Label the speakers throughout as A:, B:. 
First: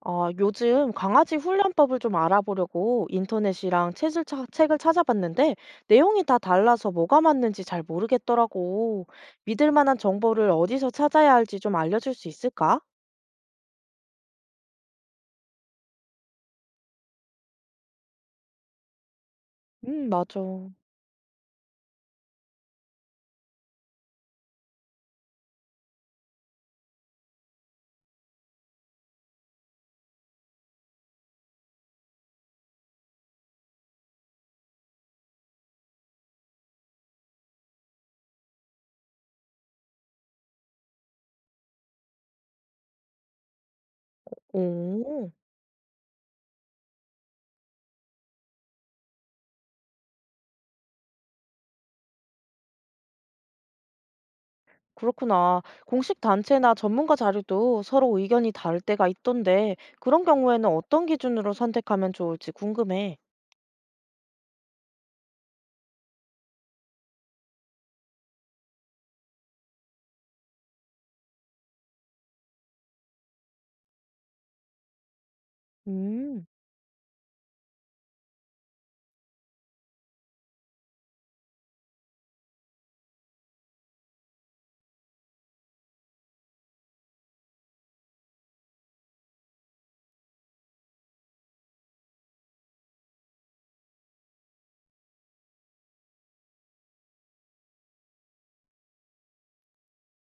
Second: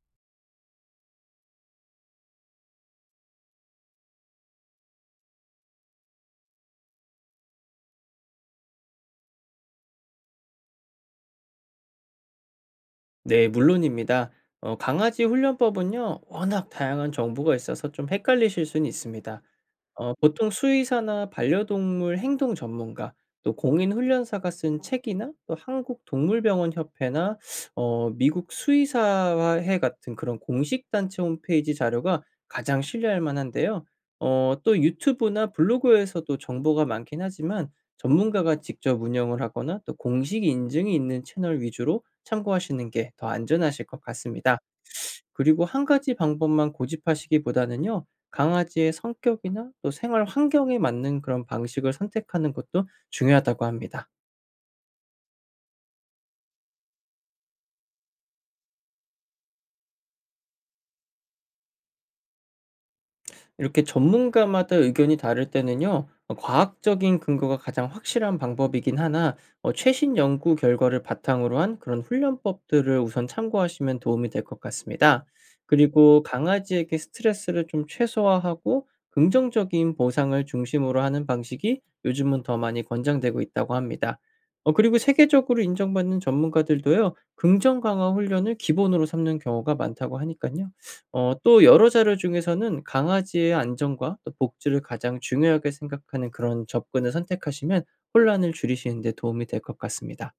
A: 아, 요즘 강아지 훈련법을 좀 알아보려고 인터넷이랑 책을 찾아봤는데 내용이 다 달라서 뭐가 맞는지 잘 모르겠더라고. 믿을 만한 정보를 어디서 찾아야 할지 좀 알려줄 수 있을까?
B: 네, 물론입니다. 강아지 훈련법은요, 워낙 다양한 정보가 있어서 좀 헷갈리실 수는 있습니다.
A: 맞아.
B: 보통 수의사나 반려동물 행동 전문가, 또 공인 훈련사가 쓴 책이나 또 한국 동물병원 협회나 미국 수의사회 같은 그런 공식 단체 홈페이지 자료가 가장 신뢰할 만한데요. 또 유튜브나 블로그에서도 정보가 많긴 하지만 전문가가 직접 운영을 하거나 또 공식 인증이 있는 채널 위주로 참고하시는 게 더 안전하실 것 같습니다.
A: 오,
B: 그리고 한 가지 방법만 고집하시기보다는요. 강아지의 성격이나 또 생활 환경에 맞는 그런 방식을 선택하는 것도 중요하다고 합니다.
A: 그렇구나. 공식 단체나 전문가 자료도 서로 의견이 다를 때가 있던데 그런 경우에는 어떤 기준으로 선택하면 좋을지 궁금해.
B: 이렇게 전문가마다 의견이 다를 때는요, 과학적인 근거가 가장 확실한 방법이긴 하나, 최신 연구 결과를 바탕으로 한 그런 훈련법들을 우선 참고하시면 도움이 될 것 같습니다. 그리고
A: 음.
B: 강아지에게 스트레스를 좀 최소화하고 긍정적인 보상을 중심으로 하는 방식이 요즘은 더 많이 권장되고 있다고 합니다. 그리고 세계적으로 인정받는 전문가들도요, 긍정 강화 훈련을 기본으로 삼는 경우가 많다고 하니까요. 또 여러 자료 중에서는 강아지의 안전과 또 복지를 가장 중요하게 생각하는 그런 접근을 선택하시면 혼란을 줄이시는 데 도움이 될 것 같습니다.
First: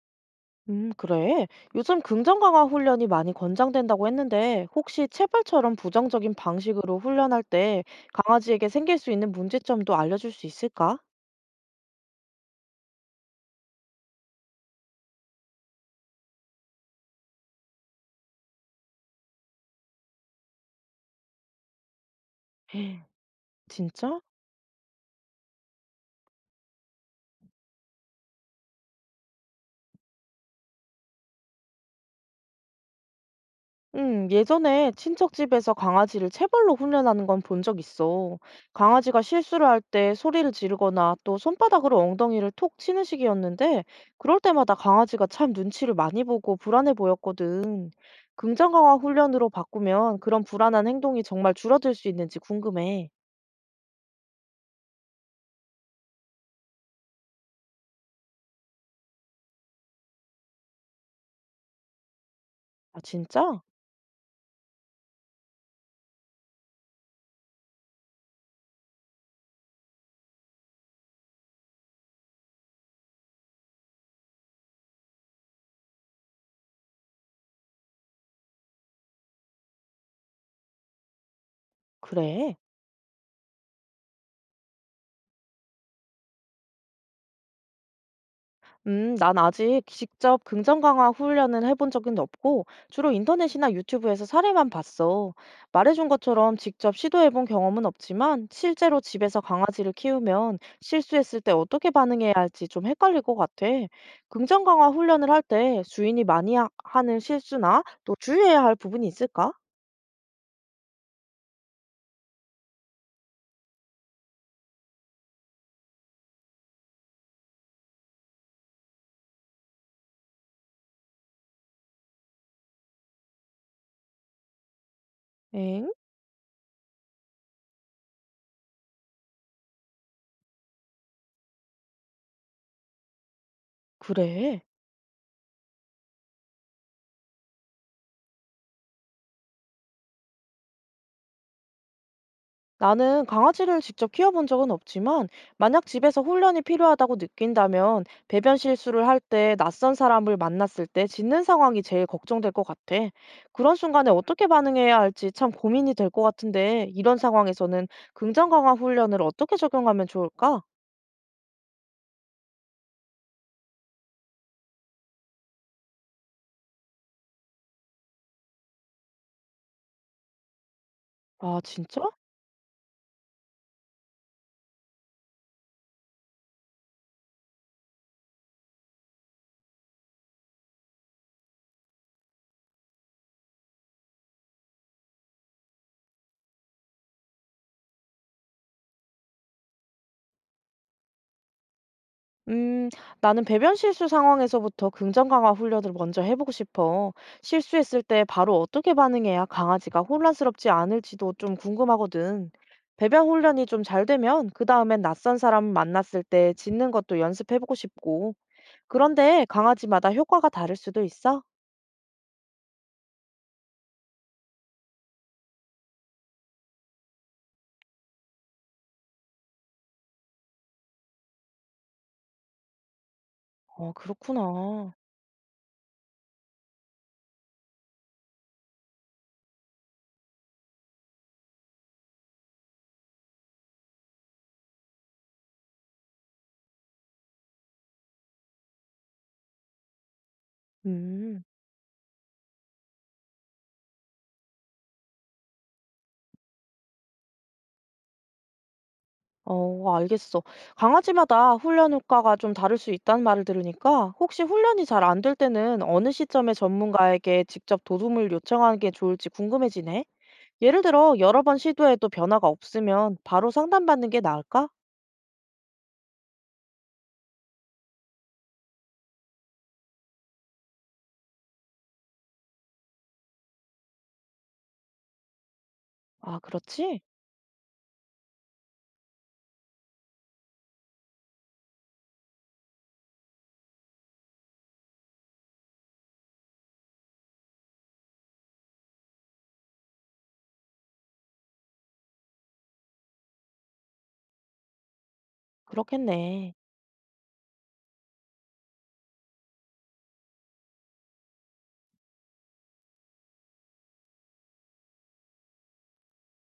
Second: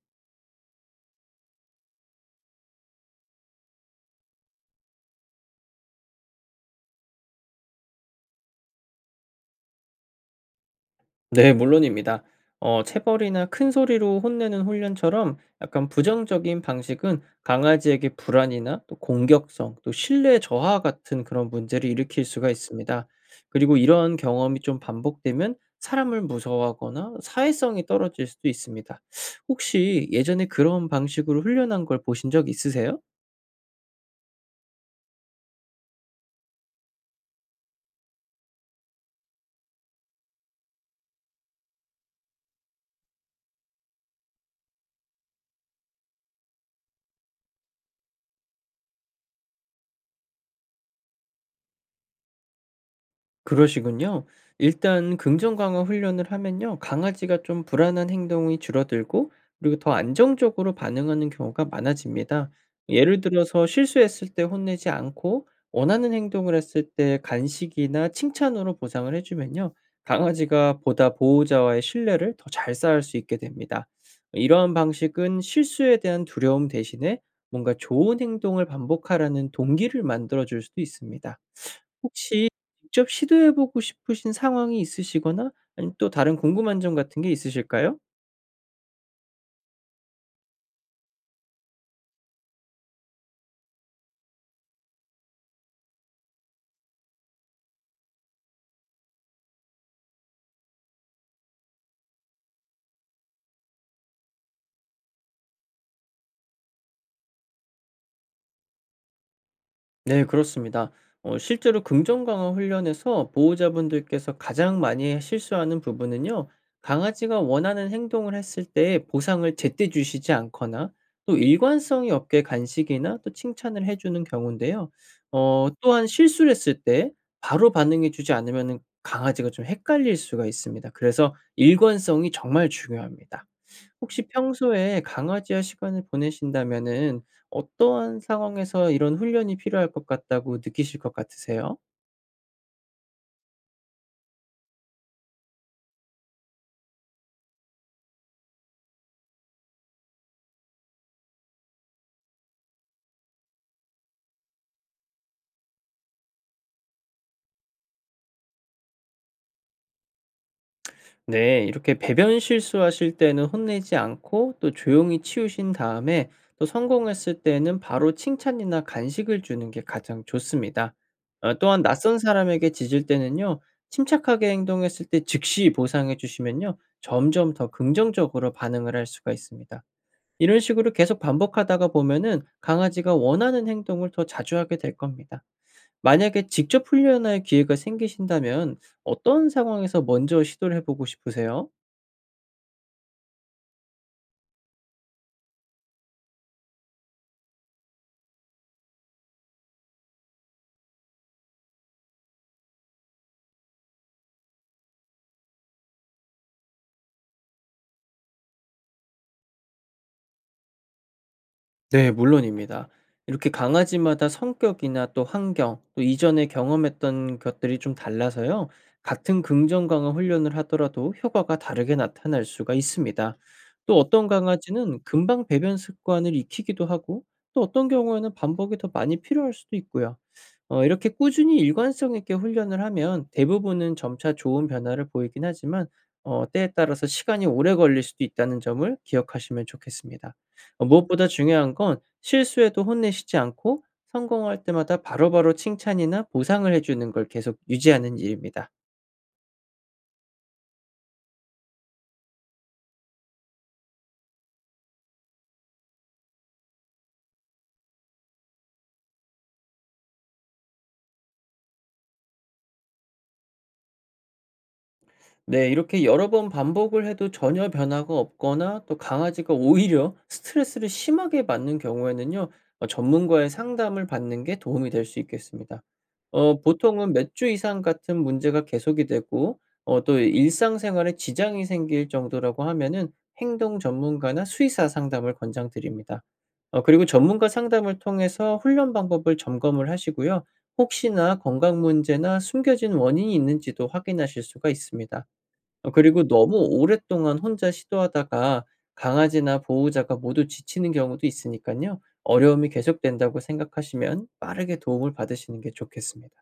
A: 그래. 요즘 긍정 강화 훈련이 많이 권장된다고 했는데, 혹시 체벌처럼 부정적인 방식으로 훈련할 때 강아지에게 생길 수 있는 문제점도 알려줄 수 있을까?
B: 네, 물론입니다. 체벌이나 큰 소리로 혼내는 훈련처럼 약간 부정적인 방식은 강아지에게 불안이나 또 공격성, 또 신뢰 저하 같은 그런 문제를 일으킬 수가
A: 헉,
B: 있습니다. 그리고 이런
A: 진짜?
B: 경험이 좀 반복되면 사람을 무서워하거나 사회성이 떨어질 수도 있습니다. 혹시 예전에 그런 방식으로 훈련한 걸 보신 적 있으세요?
A: 예전에 친척 집에서 강아지를 체벌로 훈련하는 건 본 적 있어. 강아지가 실수를 할 때 소리를 지르거나 또 손바닥으로 엉덩이를 톡 치는 식이었는데, 그럴 때마다 강아지가 참 눈치를 많이 보고 불안해 보였거든. 긍정 강화 훈련으로 바꾸면 그런 불안한 행동이 정말 줄어들 수 있는지 궁금해.
B: 그러시군요. 일단 긍정 강화 훈련을 하면요. 강아지가 좀 불안한 행동이 줄어들고 그리고 더 안정적으로 반응하는 경우가 많아집니다.
A: 아,
B: 예를
A: 진짜?
B: 들어서 실수했을 때 혼내지 않고 원하는 행동을 했을 때 간식이나 칭찬으로 보상을 해주면요. 강아지가 보다 보호자와의 신뢰를 더 잘 쌓을 수 있게 됩니다. 이러한 방식은 실수에 대한 두려움 대신에 뭔가 좋은 행동을 반복하라는 동기를 만들어줄 수도 있습니다. 혹시
A: 그래.
B: 직접 시도해 보고 싶으신 상황이 있으시거나 아니면 또 다른 궁금한 점 같은 게 있으실까요?
A: 난 아직 직접 긍정 강화 훈련을 해본 적은 없고, 주로 인터넷이나 유튜브에서 사례만 봤어. 말해준 것처럼 직접 시도해본 경험은 없지만, 실제로 집에서 강아지를 키우면 실수했을 때 어떻게 반응해야 할지 좀 헷갈릴 것 같아. 긍정 강화 훈련을 할 때 주인이 많이 는 실수나 또 주의해야 할 부분이 있을까?
B: 네, 그렇습니다. 실제로 긍정 강화 훈련에서 보호자분들께서 가장 많이 실수하는 부분은요. 강아지가 원하는 행동을 했을 때 보상을 제때 주시지 않거나 또 일관성이 없게 간식이나 또 칭찬을 해 주는 경우인데요.
A: 엥?
B: 또한 실수를 했을 때 바로 반응해 주지 않으면 강아지가 좀 헷갈릴 수가 있습니다. 그래서 일관성이 정말 중요합니다. 혹시
A: 그래.
B: 평소에 강아지와 시간을 보내신다면은 어떠한 상황에서 이런 훈련이 필요할 것 같다고 느끼실 것 같으세요?
A: 나는 강아지를 직접 키워본 적은 없지만, 만약 집에서 훈련이 필요하다고 느낀다면, 배변 실수를 할 때, 낯선 사람을 만났을 때 짖는 상황이 제일 걱정될 것 같아. 그런 순간에 어떻게 반응해야 할지 참 고민이 될 것 같은데, 이런 상황에서는 긍정 강화 훈련을 어떻게 적용하면 좋을까?
B: 네, 이렇게 배변 실수하실 때는 혼내지 않고 또 조용히 치우신 다음에 또 성공했을 때는 바로 칭찬이나 간식을 주는 게 가장 좋습니다.
A: 아,
B: 또한
A: 진짜?
B: 낯선 사람에게 짖을 때는요, 침착하게 행동했을 때 즉시 보상해 주시면요, 점점 더 긍정적으로 반응을 할 수가 있습니다. 이런 식으로 계속 반복하다가 보면은 강아지가 원하는 행동을 더 자주 하게 될 겁니다. 만약에 직접 훈련할 기회가 생기신다면 어떤 상황에서 먼저 시도를 해보고 싶으세요?
A: 음, 나는 배변 실수 상황에서부터 긍정 강화 훈련을 먼저 해보고 싶어. 실수했을 때 바로 어떻게 반응해야 강아지가 혼란스럽지 않을지도 좀 궁금하거든. 배변 훈련이 좀 잘 되면 그 다음엔 낯선 사람 만났을 때 짖는 것도 연습해보고 싶고. 그런데 강아지마다 효과가 다를 수도 있어?
B: 네, 물론입니다. 이렇게 강아지마다 성격이나 또 환경, 또 이전에 경험했던 것들이 좀 달라서요. 같은 긍정 강화 훈련을 하더라도 효과가 다르게 나타날 수가 있습니다.
A: 어,
B: 또 어떤
A: 그렇구나.
B: 강아지는 금방 배변 습관을 익히기도 하고 또 어떤 경우에는 반복이 더 많이 필요할 수도 있고요. 이렇게 꾸준히 일관성 있게 훈련을 하면 대부분은 점차 좋은 변화를 보이긴 하지만 때에 따라서 시간이 오래 걸릴 수도 있다는 점을 기억하시면 좋겠습니다. 무엇보다
A: 음.
B: 중요한 건 실수에도 혼내시지 않고 성공할 때마다 바로바로 칭찬이나 보상을 해 주는 걸 계속 유지하는 일입니다.
A: 어, 알겠어. 강아지마다 훈련 효과가 좀 다를 수 있다는 말을 들으니까 혹시 훈련이 잘 안될 때는 어느 시점에 전문가에게 직접 도움을 요청하는 게 좋을지 궁금해지네. 예를 들어 여러 번 시도해도 변화가 없으면 바로 상담받는 게 나을까?
B: 네, 이렇게 여러 번 반복을 해도 전혀 변화가 없거나 또 강아지가 오히려 스트레스를 심하게 받는 경우에는요. 전문가의 상담을 받는 게 도움이 될 수 있겠습니다.
A: 아, 그렇지?
B: 보통은 몇 주 이상 같은 문제가 계속이 되고 또 일상생활에 지장이 생길 정도라고 하면은 행동 전문가나 수의사 상담을 권장드립니다. 그리고 전문가 상담을 통해서 훈련 방법을 점검을 하시고요. 혹시나 건강 문제나 숨겨진 원인이 있는지도 확인하실 수가 있습니다. 그리고
A: 그렇겠네.
B: 너무 오랫동안 혼자 시도하다가 강아지나 보호자가 모두 지치는 경우도 있으니깐요. 어려움이 계속된다고 생각하시면 빠르게 도움을 받으시는 게 좋겠습니다.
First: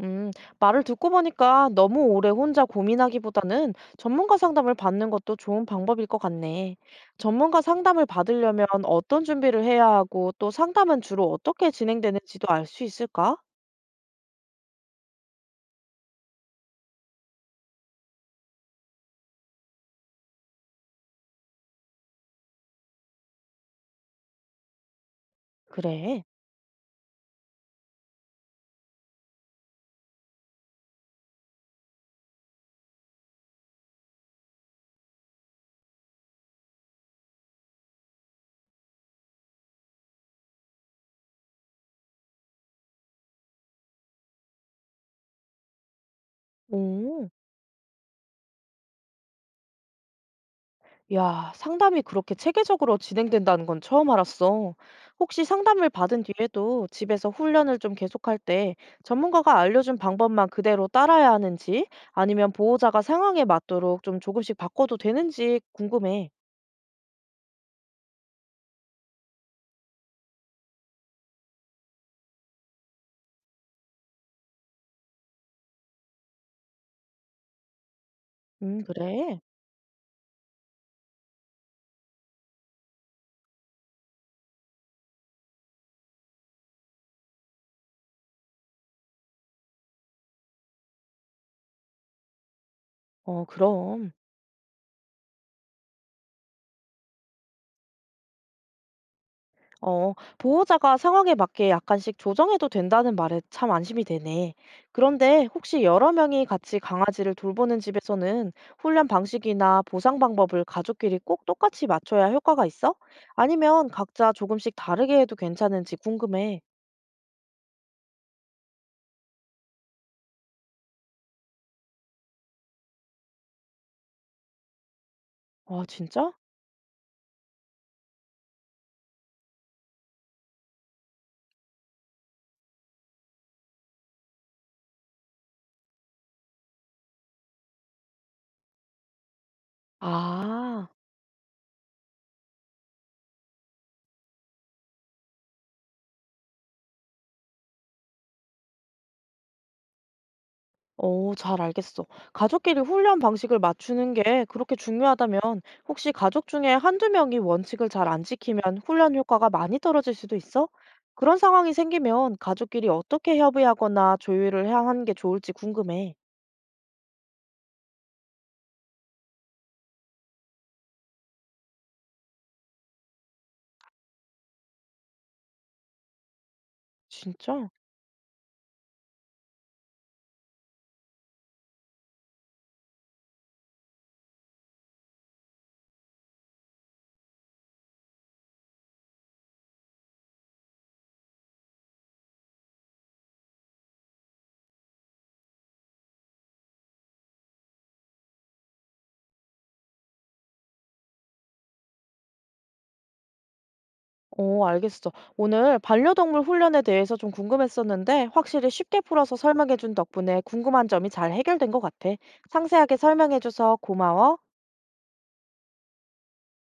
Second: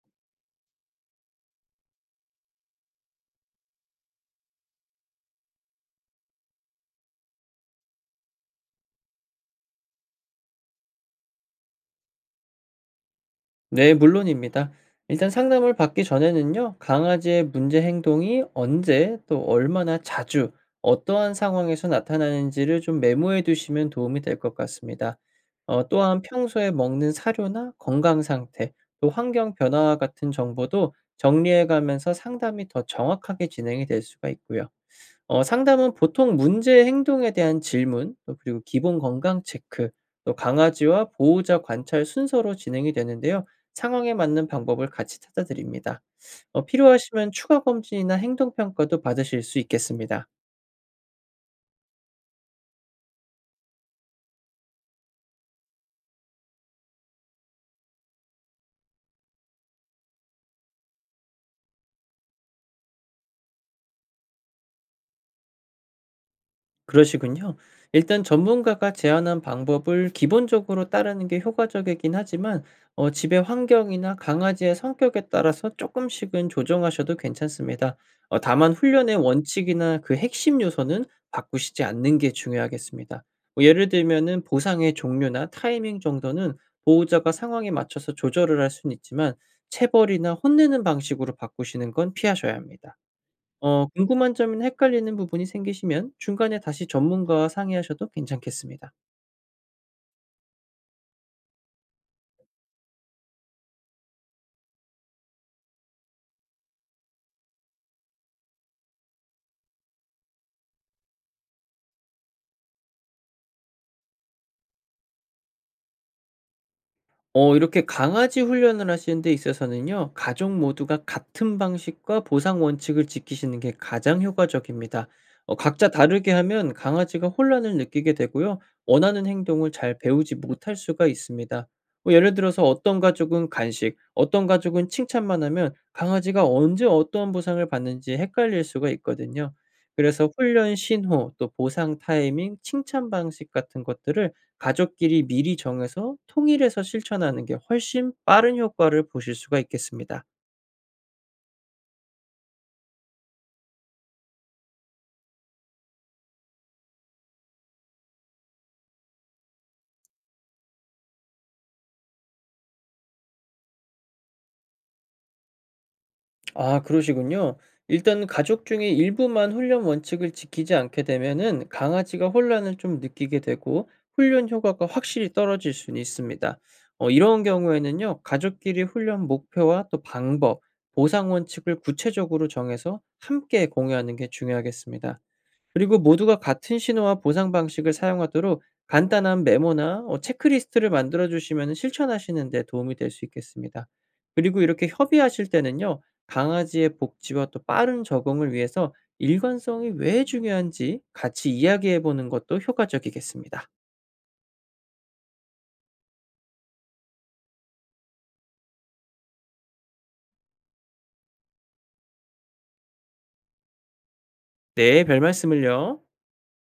A: 음, 말을 듣고 보니까 너무 오래 혼자 고민하기보다는 전문가 상담을 받는 것도 좋은 방법일 것 같네. 전문가 상담을 받으려면 어떤 준비를 해야 하고 또 상담은 주로 어떻게 진행되는지도 알 수 있을까?
B: 네, 물론입니다. 일단 상담을 받기 전에는요, 강아지의 문제 행동이 언제 또 얼마나 자주 어떠한 상황에서 나타나는지를 좀 메모해 두시면 도움이 될 것 같습니다. 또한
A: 그래.
B: 평소에 먹는 사료나 건강 상태, 또 환경 변화와 같은 정보도 정리해 가면서 상담이 더 정확하게 진행이 될 수가 있고요. 상담은 보통 문제 행동에 대한 질문, 또 그리고 기본 건강 체크, 또 강아지와 보호자 관찰 순서로 진행이 되는데요. 상황에 맞는 방법을 같이 찾아드립니다.
A: 오.
B: 필요하시면 추가 검진이나 행동 평가도 받으실 수 있겠습니다.
A: 야, 상담이 그렇게 체계적으로 진행된다는 건 처음 알았어. 혹시 상담을 받은 뒤에도 집에서 훈련을 좀 계속할 때 전문가가 알려준 방법만 그대로 따라야 하는지 아니면 보호자가 상황에 맞도록 좀 조금씩 바꿔도 되는지 궁금해.
B: 그러시군요. 일단 전문가가 제안한 방법을 기본적으로 따르는 게 효과적이긴 하지만 집의 환경이나 강아지의 성격에 따라서 조금씩은 조정하셔도 괜찮습니다. 다만 훈련의
A: 그래?
B: 원칙이나 그 핵심 요소는 바꾸시지 않는 게 중요하겠습니다. 뭐 예를 들면은 보상의 종류나 타이밍 정도는 보호자가 상황에 맞춰서 조절을 할 수는 있지만 체벌이나 혼내는 방식으로 바꾸시는 건 피하셔야 합니다.
A: 어, 그럼.
B: 궁금한 점이나 헷갈리는 부분이 생기시면 중간에 다시 전문가와 상의하셔도 괜찮겠습니다.
A: 어, 보호자가 상황에 맞게 약간씩 조정해도 된다는 말에 참 안심이 되네. 그런데 혹시 여러 명이 같이 강아지를 돌보는 집에서는 훈련 방식이나 보상 방법을 가족끼리 꼭 똑같이 맞춰야 효과가 있어? 아니면 각자 조금씩 다르게 해도 괜찮은지 궁금해.
B: 이렇게 강아지 훈련을 하시는 데 있어서는요. 가족 모두가 같은 방식과 보상 원칙을 지키시는 게 가장 효과적입니다.
A: 아,
B: 각자
A: 진짜?
B: 다르게 하면 강아지가 혼란을 느끼게 되고요. 원하는 행동을 잘 배우지 못할 수가 있습니다. 뭐 예를 들어서 어떤 가족은 간식, 어떤 가족은 칭찬만 하면 강아지가 언제 어떠한 보상을 받는지 헷갈릴 수가 있거든요. 그래서 훈련
A: 아.
B: 신호, 또 보상 타이밍, 칭찬 방식 같은 것들을 가족끼리 미리 정해서 통일해서 실천하는 게 훨씬 빠른 효과를 보실 수가 있겠습니다.
A: 어, 잘 알겠어. 가족끼리 훈련 방식을 맞추는 게 그렇게 중요하다면 혹시 가족 중에 한두 명이 원칙을 잘 안 지키면 훈련 효과가 많이 떨어질 수도 있어? 그런 상황이 생기면 가족끼리 어떻게 협의하거나 조율을 해야 하는 게 좋을지 궁금해.
B: 아, 그러시군요. 일단 가족 중에 일부만 훈련 원칙을 지키지 않게 되면은 강아지가 혼란을 좀 느끼게 되고 훈련 효과가 확실히 떨어질 수는 있습니다. 이런
A: 진짜?
B: 경우에는요. 가족끼리 훈련 목표와 또 방법, 보상 원칙을 구체적으로 정해서 함께 공유하는 게 중요하겠습니다. 그리고 모두가 같은 신호와 보상 방식을 사용하도록 간단한 메모나 체크리스트를 만들어 주시면 실천하시는 데 도움이 될 수 있겠습니다. 그리고 이렇게 협의하실 때는요. 강아지의 복지와 또 빠른 적응을 위해서 일관성이 왜 중요한지 같이 이야기해 보는 것도 효과적이겠습니다.
A: 어, 알겠어. 오늘 반려동물 훈련에 대해서 좀 궁금했었는데 확실히 쉽게 풀어서 설명해준 덕분에 궁금한 점이 잘 해결된 것 같아. 상세하게 설명해줘서 고마워.
B: 네, 별 말씀을요.